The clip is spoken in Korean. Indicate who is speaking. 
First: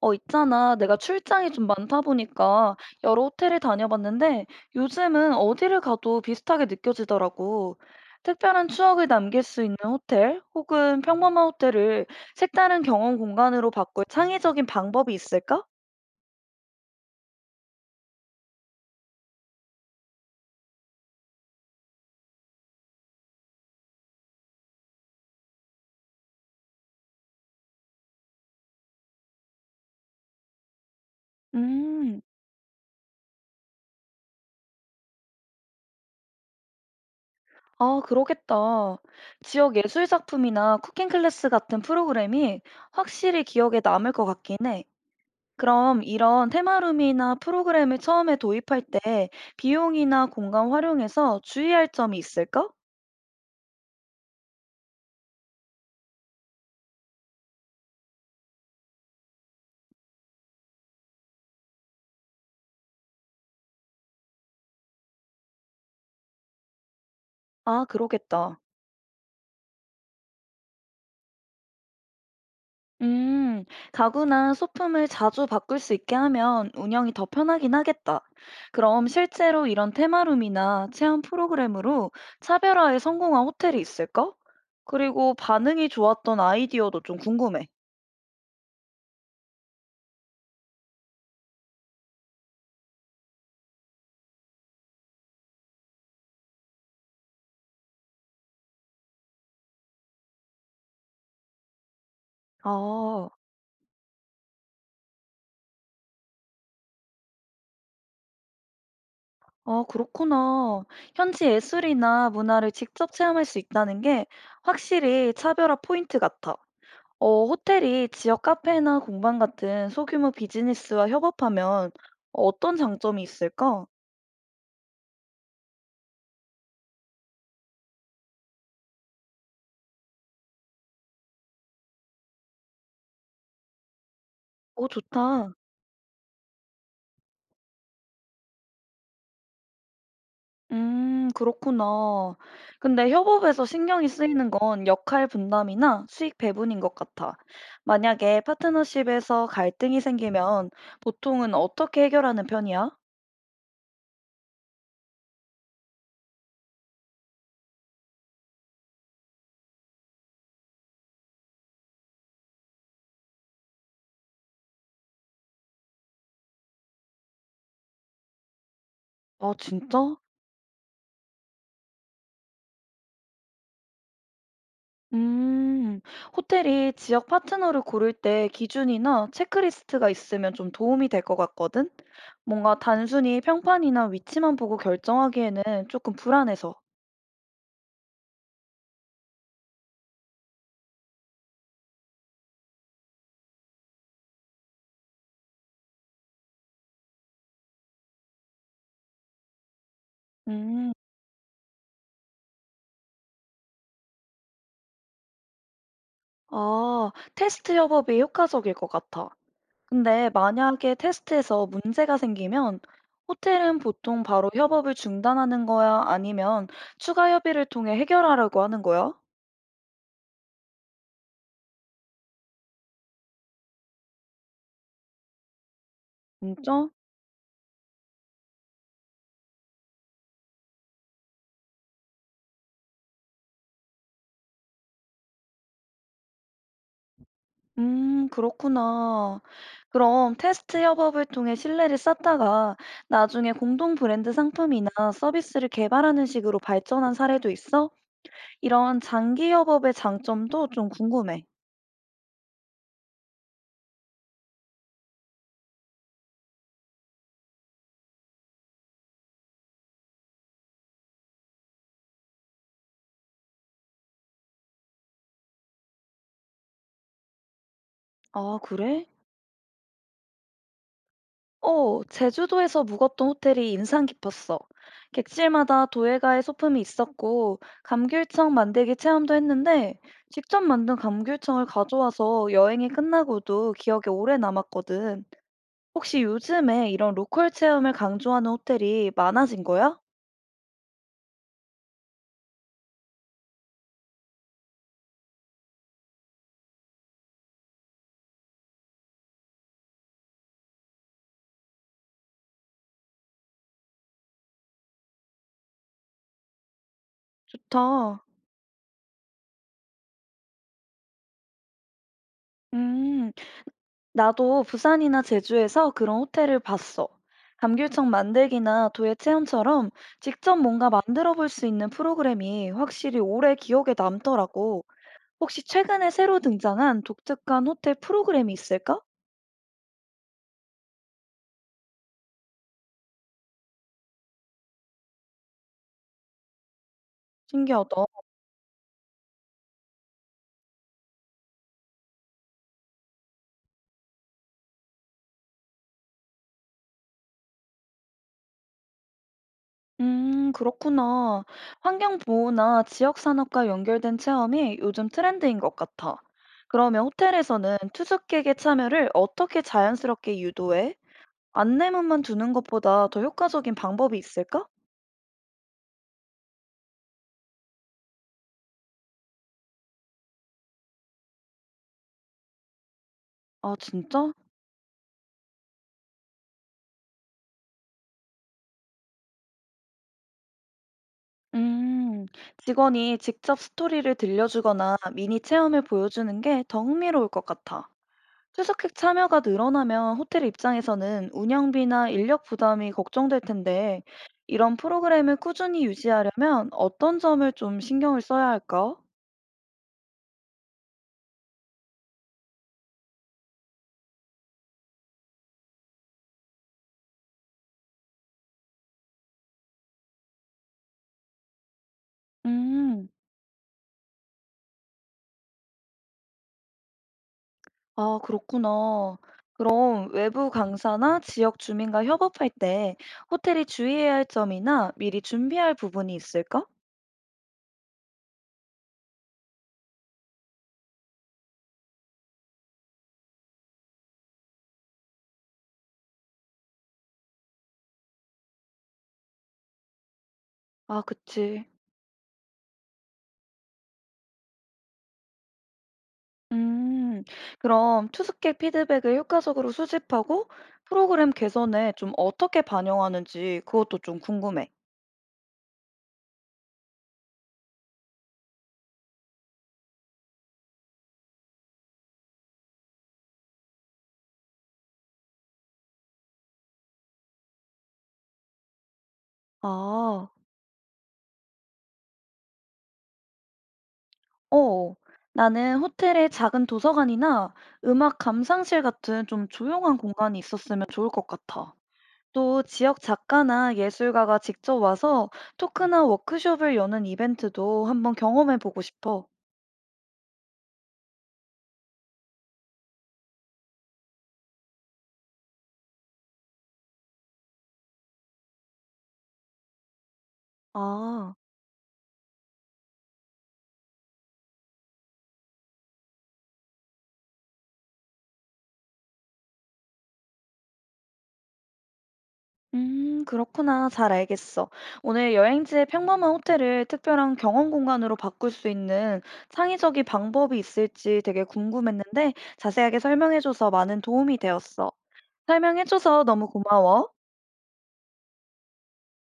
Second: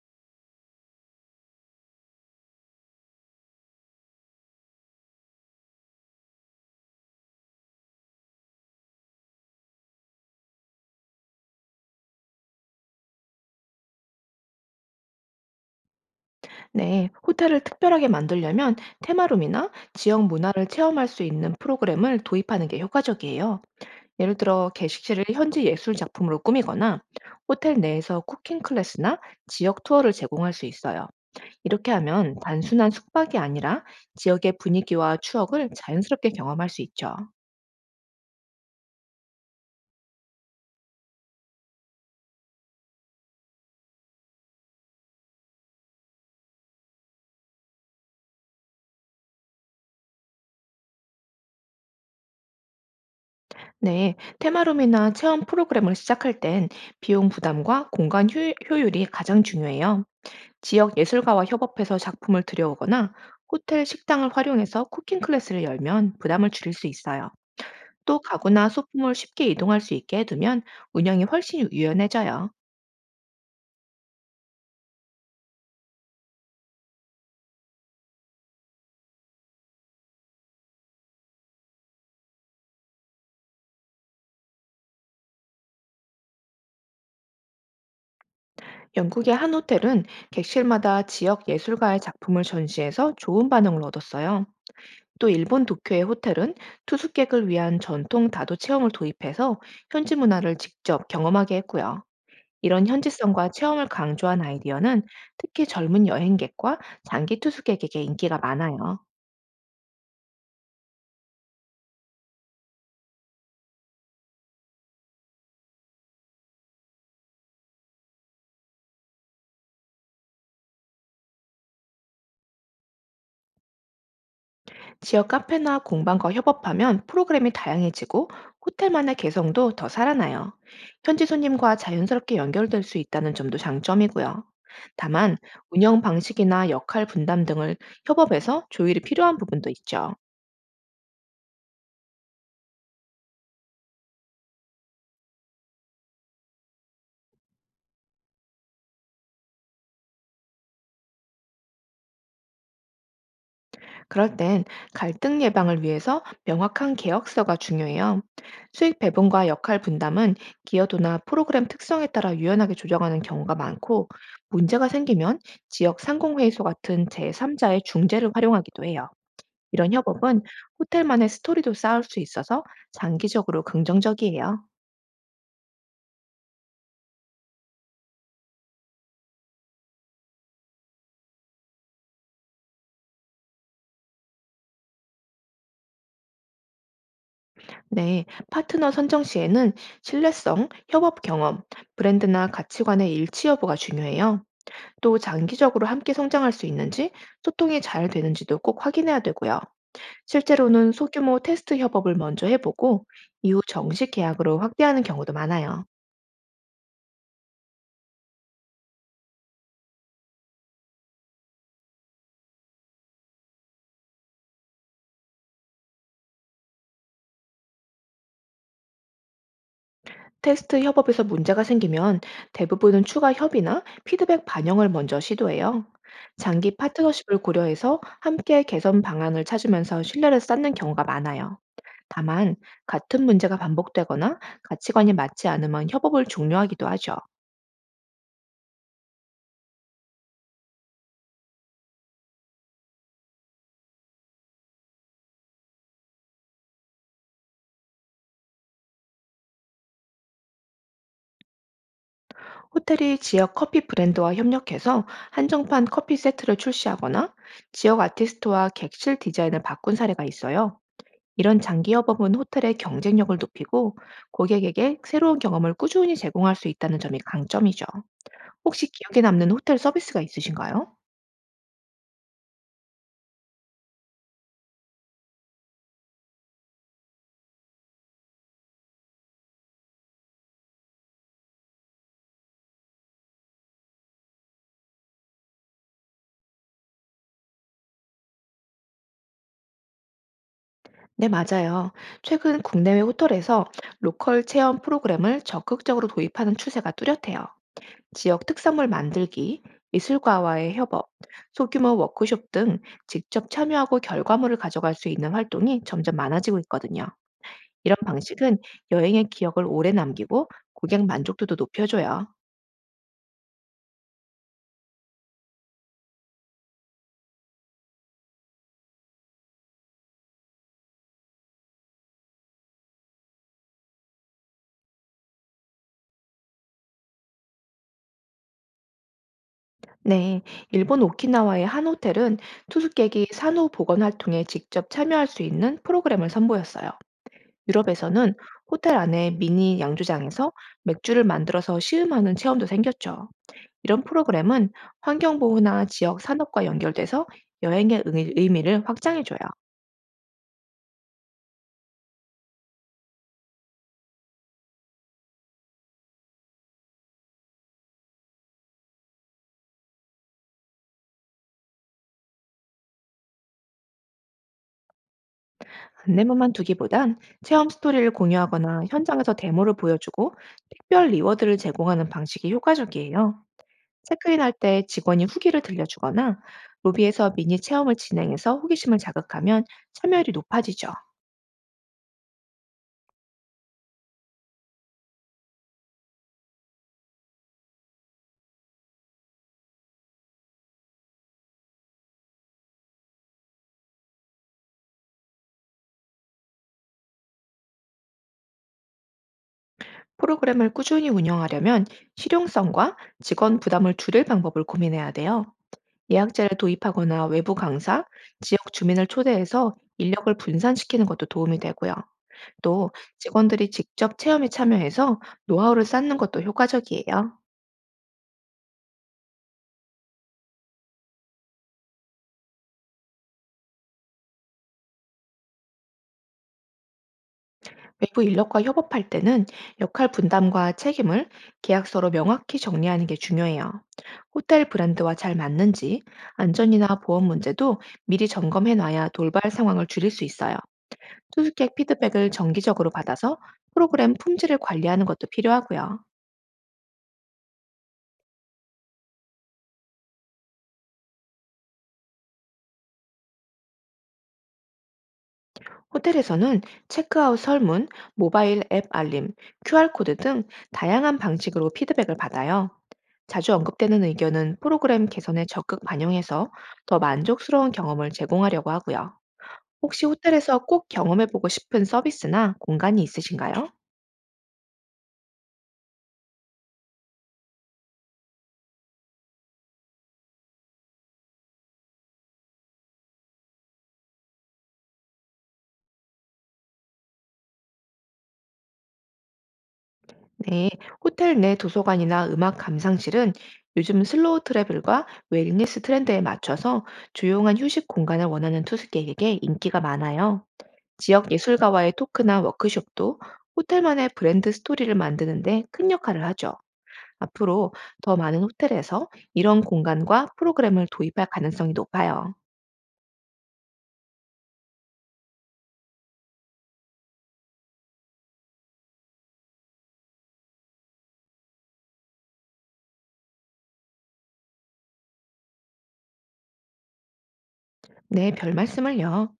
Speaker 1: 있잖아. 내가 출장이 좀 많다 보니까 여러 호텔을 다녀봤는데 요즘은 어디를 가도 비슷하게 느껴지더라고. 특별한 추억을 남길 수 있는 호텔 혹은 평범한 호텔을 색다른 경험 공간으로 바꿀 창의적인 방법이 있을까?
Speaker 2: 네, 호텔을 특별하게 만들려면 테마룸이나 지역 문화를 체험할 수 있는 프로그램을 도입하는 게 효과적이에요. 예를 들어 게시실을 현지 예술 작품으로 꾸미거나 호텔 내에서 쿠킹 클래스나 지역 투어를 제공할 수 있어요. 이렇게
Speaker 1: 음,
Speaker 2: 하면 단순한 숙박이 아니라 지역의 분위기와 추억을 자연스럽게 경험할 수 있죠.
Speaker 1: 아, 그러겠다. 지역 예술 작품이나 쿠킹 클래스 같은 프로그램이 확실히 기억에 남을 것 같긴 해. 그럼 이런 테마룸이나 프로그램을 처음에 도입할 때 비용이나 공간 활용에서 주의할 점이 있을까?
Speaker 2: 네, 테마룸이나 체험 프로그램을 시작할 땐 비용 부담과 공간 효율이 가장 중요해요. 지역 예술가와 협업해서 작품을 들여오거나 호텔 식당을 활용해서 쿠킹 클래스를 열면 부담을 줄일 수 있어요.
Speaker 1: 아,
Speaker 2: 또
Speaker 1: 그러겠다.
Speaker 2: 가구나 소품을 쉽게 이동할 수 있게 해두면 운영이 훨씬 유연해져요.
Speaker 1: 음, 가구나 소품을 자주 바꿀 수 있게 하면 운영이 더 편하긴 하겠다. 그럼 실제로 이런 테마룸이나 체험 프로그램으로 차별화에 성공한 호텔이 있을까? 그리고 반응이 좋았던 아이디어도 좀 궁금해.
Speaker 2: 영국의 한 호텔은 객실마다 지역 예술가의 작품을 전시해서 좋은 반응을 얻었어요. 또 일본 도쿄의 호텔은 투숙객을 위한 전통 다도 체험을 도입해서 현지 문화를 직접 경험하게 했고요. 이런
Speaker 1: 아.
Speaker 2: 현지성과 체험을 강조한 아이디어는 특히 젊은 여행객과 장기 투숙객에게 인기가 많아요.
Speaker 1: 아, 그렇구나. 현지 예술이나 문화를 직접 체험할 수 있다는 게 확실히 차별화 포인트 같아. 호텔이 지역 카페나 공방 같은 소규모 비즈니스와 협업하면 어떤 장점이 있을까?
Speaker 2: 지역 카페나 공방과 협업하면 프로그램이 다양해지고 호텔만의 개성도 더 살아나요. 현지 손님과 자연스럽게 연결될 수 있다는 점도 장점이고요.
Speaker 1: 오,
Speaker 2: 다만
Speaker 1: 좋다.
Speaker 2: 운영 방식이나 역할 분담 등을 협업에서 조율이 필요한 부분도 있죠.
Speaker 1: 그렇구나. 근데 협업에서 신경이 쓰이는 건 역할 분담이나 수익 배분인 것 같아. 만약에 파트너십에서 갈등이 생기면 보통은 어떻게 해결하는 편이야?
Speaker 2: 그럴 땐 갈등 예방을 위해서 명확한 계약서가 중요해요. 수익 배분과 역할 분담은 기여도나 프로그램 특성에 따라 유연하게 조정하는 경우가 많고, 문제가 생기면 지역 상공회의소 같은 제3자의 중재를 활용하기도 해요.
Speaker 1: 아,
Speaker 2: 이런
Speaker 1: 진짜?
Speaker 2: 협업은 호텔만의 스토리도 쌓을 수 있어서 장기적으로 긍정적이에요.
Speaker 1: 음, 호텔이 지역 파트너를 고를 때 기준이나 체크리스트가 있으면 좀 도움이 될 것 같거든? 뭔가 단순히 평판이나 위치만 보고 결정하기에는 조금 불안해서.
Speaker 2: 네, 파트너 선정 시에는 신뢰성, 협업 경험, 브랜드나 가치관의 일치 여부가 중요해요. 또 장기적으로 함께 성장할 수 있는지, 소통이 잘 되는지도 꼭 확인해야 되고요. 실제로는
Speaker 1: 음,
Speaker 2: 소규모 테스트 협업을 먼저 해보고, 이후 정식 계약으로 확대하는 경우도 많아요.
Speaker 1: 아, 테스트 협업이 효과적일 것 같아. 근데 만약에 테스트에서 문제가 생기면 호텔은 보통 바로 협업을 중단하는 거야? 아니면 추가 협의를 통해 해결하려고 하는 거야?
Speaker 2: 테스트 협업에서 문제가 생기면 대부분은 추가 협의나 피드백 반영을 먼저 시도해요. 장기
Speaker 1: 진짜?
Speaker 2: 파트너십을 고려해서 함께 개선 방안을 찾으면서 신뢰를 쌓는 경우가 많아요. 다만, 같은 문제가 반복되거나 가치관이 맞지 않으면 협업을 종료하기도 하죠.
Speaker 1: 그렇구나. 그럼 테스트 협업을 통해 신뢰를 쌓다가 나중에 공동 브랜드 상품이나 서비스를 개발하는 식으로 발전한 사례도 있어? 이런 장기 협업의 장점도 좀 궁금해.
Speaker 2: 호텔이 지역 커피 브랜드와 협력해서 한정판 커피 세트를 출시하거나 지역 아티스트와 객실 디자인을 바꾼 사례가 있어요. 이런 장기 협업은 호텔의 경쟁력을 높이고 고객에게 새로운 경험을 꾸준히 제공할 수 있다는 점이 강점이죠.
Speaker 1: 아,
Speaker 2: 혹시
Speaker 1: 그래?
Speaker 2: 기억에 남는 호텔 서비스가 있으신가요?
Speaker 1: 제주도에서 묵었던 호텔이 인상 깊었어. 객실마다 도예가의 소품이 있었고, 감귤청 만들기 체험도 했는데, 직접 만든 감귤청을 가져와서 여행이 끝나고도 기억에 오래 남았거든. 혹시 요즘에 이런 로컬 체험을 강조하는 호텔이 많아진 거야?
Speaker 2: 네, 맞아요. 최근 국내외 호텔에서 로컬 체험 프로그램을 적극적으로 도입하는 추세가 뚜렷해요. 지역 특산물 만들기, 미술과와의 협업, 소규모 워크숍 등 직접 참여하고 결과물을 가져갈 수 있는 활동이 점점 많아지고 있거든요. 이런
Speaker 1: 좋다.
Speaker 2: 방식은 여행의 기억을 오래 남기고 고객 만족도도 높여줘요.
Speaker 1: 음, 나도 부산이나 제주에서 그런 호텔을 봤어. 감귤청 만들기나 도예 체험처럼 직접 뭔가 만들어 볼 수 있는 프로그램이 확실히 오래 기억에 남더라고. 혹시 최근에 새로 등장한 독특한 호텔 프로그램이 있을까?
Speaker 2: 네, 일본 오키나와의 한 호텔은 투숙객이 산호 복원 활동에 직접 참여할 수 있는 프로그램을 선보였어요.
Speaker 1: 신기하다.
Speaker 2: 유럽에서는 호텔 안에 미니 양조장에서 맥주를 만들어서 시음하는 체험도 생겼죠. 이런 프로그램은 환경보호나 지역 산업과 연결돼서 여행의 의미를 확장해줘요.
Speaker 1: 그렇구나. 환경 보호나 지역 산업과 연결된 체험이 요즘 트렌드인 것 같아. 그러면 호텔에서는 투숙객의 참여를 어떻게 자연스럽게 유도해? 안내문만 두는 것보다 더 효과적인 방법이 있을까?
Speaker 2: 안내문만 두기보단 체험 스토리를 공유하거나 현장에서 데모를 보여주고 특별 리워드를 제공하는 방식이 효과적이에요.
Speaker 1: 아, 진짜?
Speaker 2: 체크인할 때 직원이 후기를 들려주거나 로비에서 미니 체험을 진행해서 호기심을 자극하면 참여율이 높아지죠.
Speaker 1: 음, 직원이 직접 스토리를 들려주거나 미니 체험을 보여주는 게 더 흥미로울 것 같아. 투숙객 참여가 늘어나면 호텔 입장에서는 운영비나 인력 부담이 걱정될 텐데, 이런 프로그램을 꾸준히 유지하려면 어떤 점을 좀 신경을 써야 할까?
Speaker 2: 프로그램을 꾸준히 운영하려면 실용성과 직원 부담을 줄일 방법을 고민해야 돼요. 예약제를 도입하거나 외부 강사, 지역 주민을 초대해서 인력을 분산시키는 것도 도움이 되고요. 또
Speaker 1: 음,
Speaker 2: 직원들이 직접 체험에 참여해서 노하우를 쌓는 것도 효과적이에요.
Speaker 1: 아, 그렇구나. 그럼 외부 강사나 지역 주민과 협업할 때 호텔이 주의해야 할 점이나 미리 준비할 부분이 있을까?
Speaker 2: 외부 인력과 협업할 때는 역할 분담과 책임을 계약서로 명확히 정리하는 게 중요해요. 호텔 브랜드와 잘 맞는지 안전이나 보험 문제도 미리 점검해 놔야 돌발 상황을 줄일 수 있어요.
Speaker 1: 아, 그치.
Speaker 2: 투숙객 피드백을 정기적으로 받아서 프로그램 품질을 관리하는 것도 필요하고요.
Speaker 1: 음, 그럼 투숙객 피드백을 효과적으로 수집하고 프로그램 개선에 좀 어떻게 반영하는지 그것도 좀 궁금해.
Speaker 2: 호텔에서는 체크아웃 설문, 모바일 앱 알림, QR코드 등 다양한 방식으로 피드백을 받아요. 자주 언급되는 의견은 프로그램 개선에 적극 반영해서 더 만족스러운 경험을 제공하려고 하고요. 혹시
Speaker 1: 아,
Speaker 2: 호텔에서 꼭 경험해보고 싶은 서비스나 공간이 있으신가요?
Speaker 1: 어. 나는 호텔에 작은 도서관이나 음악 감상실 같은 좀 조용한 공간이 있었으면 좋을 것 같아. 또 지역 작가나 예술가가 직접 와서 토크나 워크숍을 여는 이벤트도 한번 경험해 보고 싶어.
Speaker 2: 네, 호텔 내 도서관이나 음악 감상실은 요즘 슬로우 트래블과 웰니스 트렌드에 맞춰서 조용한 휴식 공간을 원하는 투숙객에게 인기가 많아요. 지역
Speaker 1: 아,
Speaker 2: 예술가와의 토크나 워크숍도 호텔만의 브랜드 스토리를 만드는데 큰 역할을 하죠. 앞으로 더 많은 호텔에서 이런 공간과 프로그램을 도입할 가능성이 높아요.
Speaker 1: 그렇구나. 잘 알겠어. 오늘 여행지의 평범한 호텔을 특별한 경험 공간으로 바꿀 수 있는 창의적인 방법이 있을지 되게 궁금했는데 자세하게 설명해줘서 많은 도움이 되었어. 설명해 줘서 너무 고마워.
Speaker 2: 네, 별 말씀을요.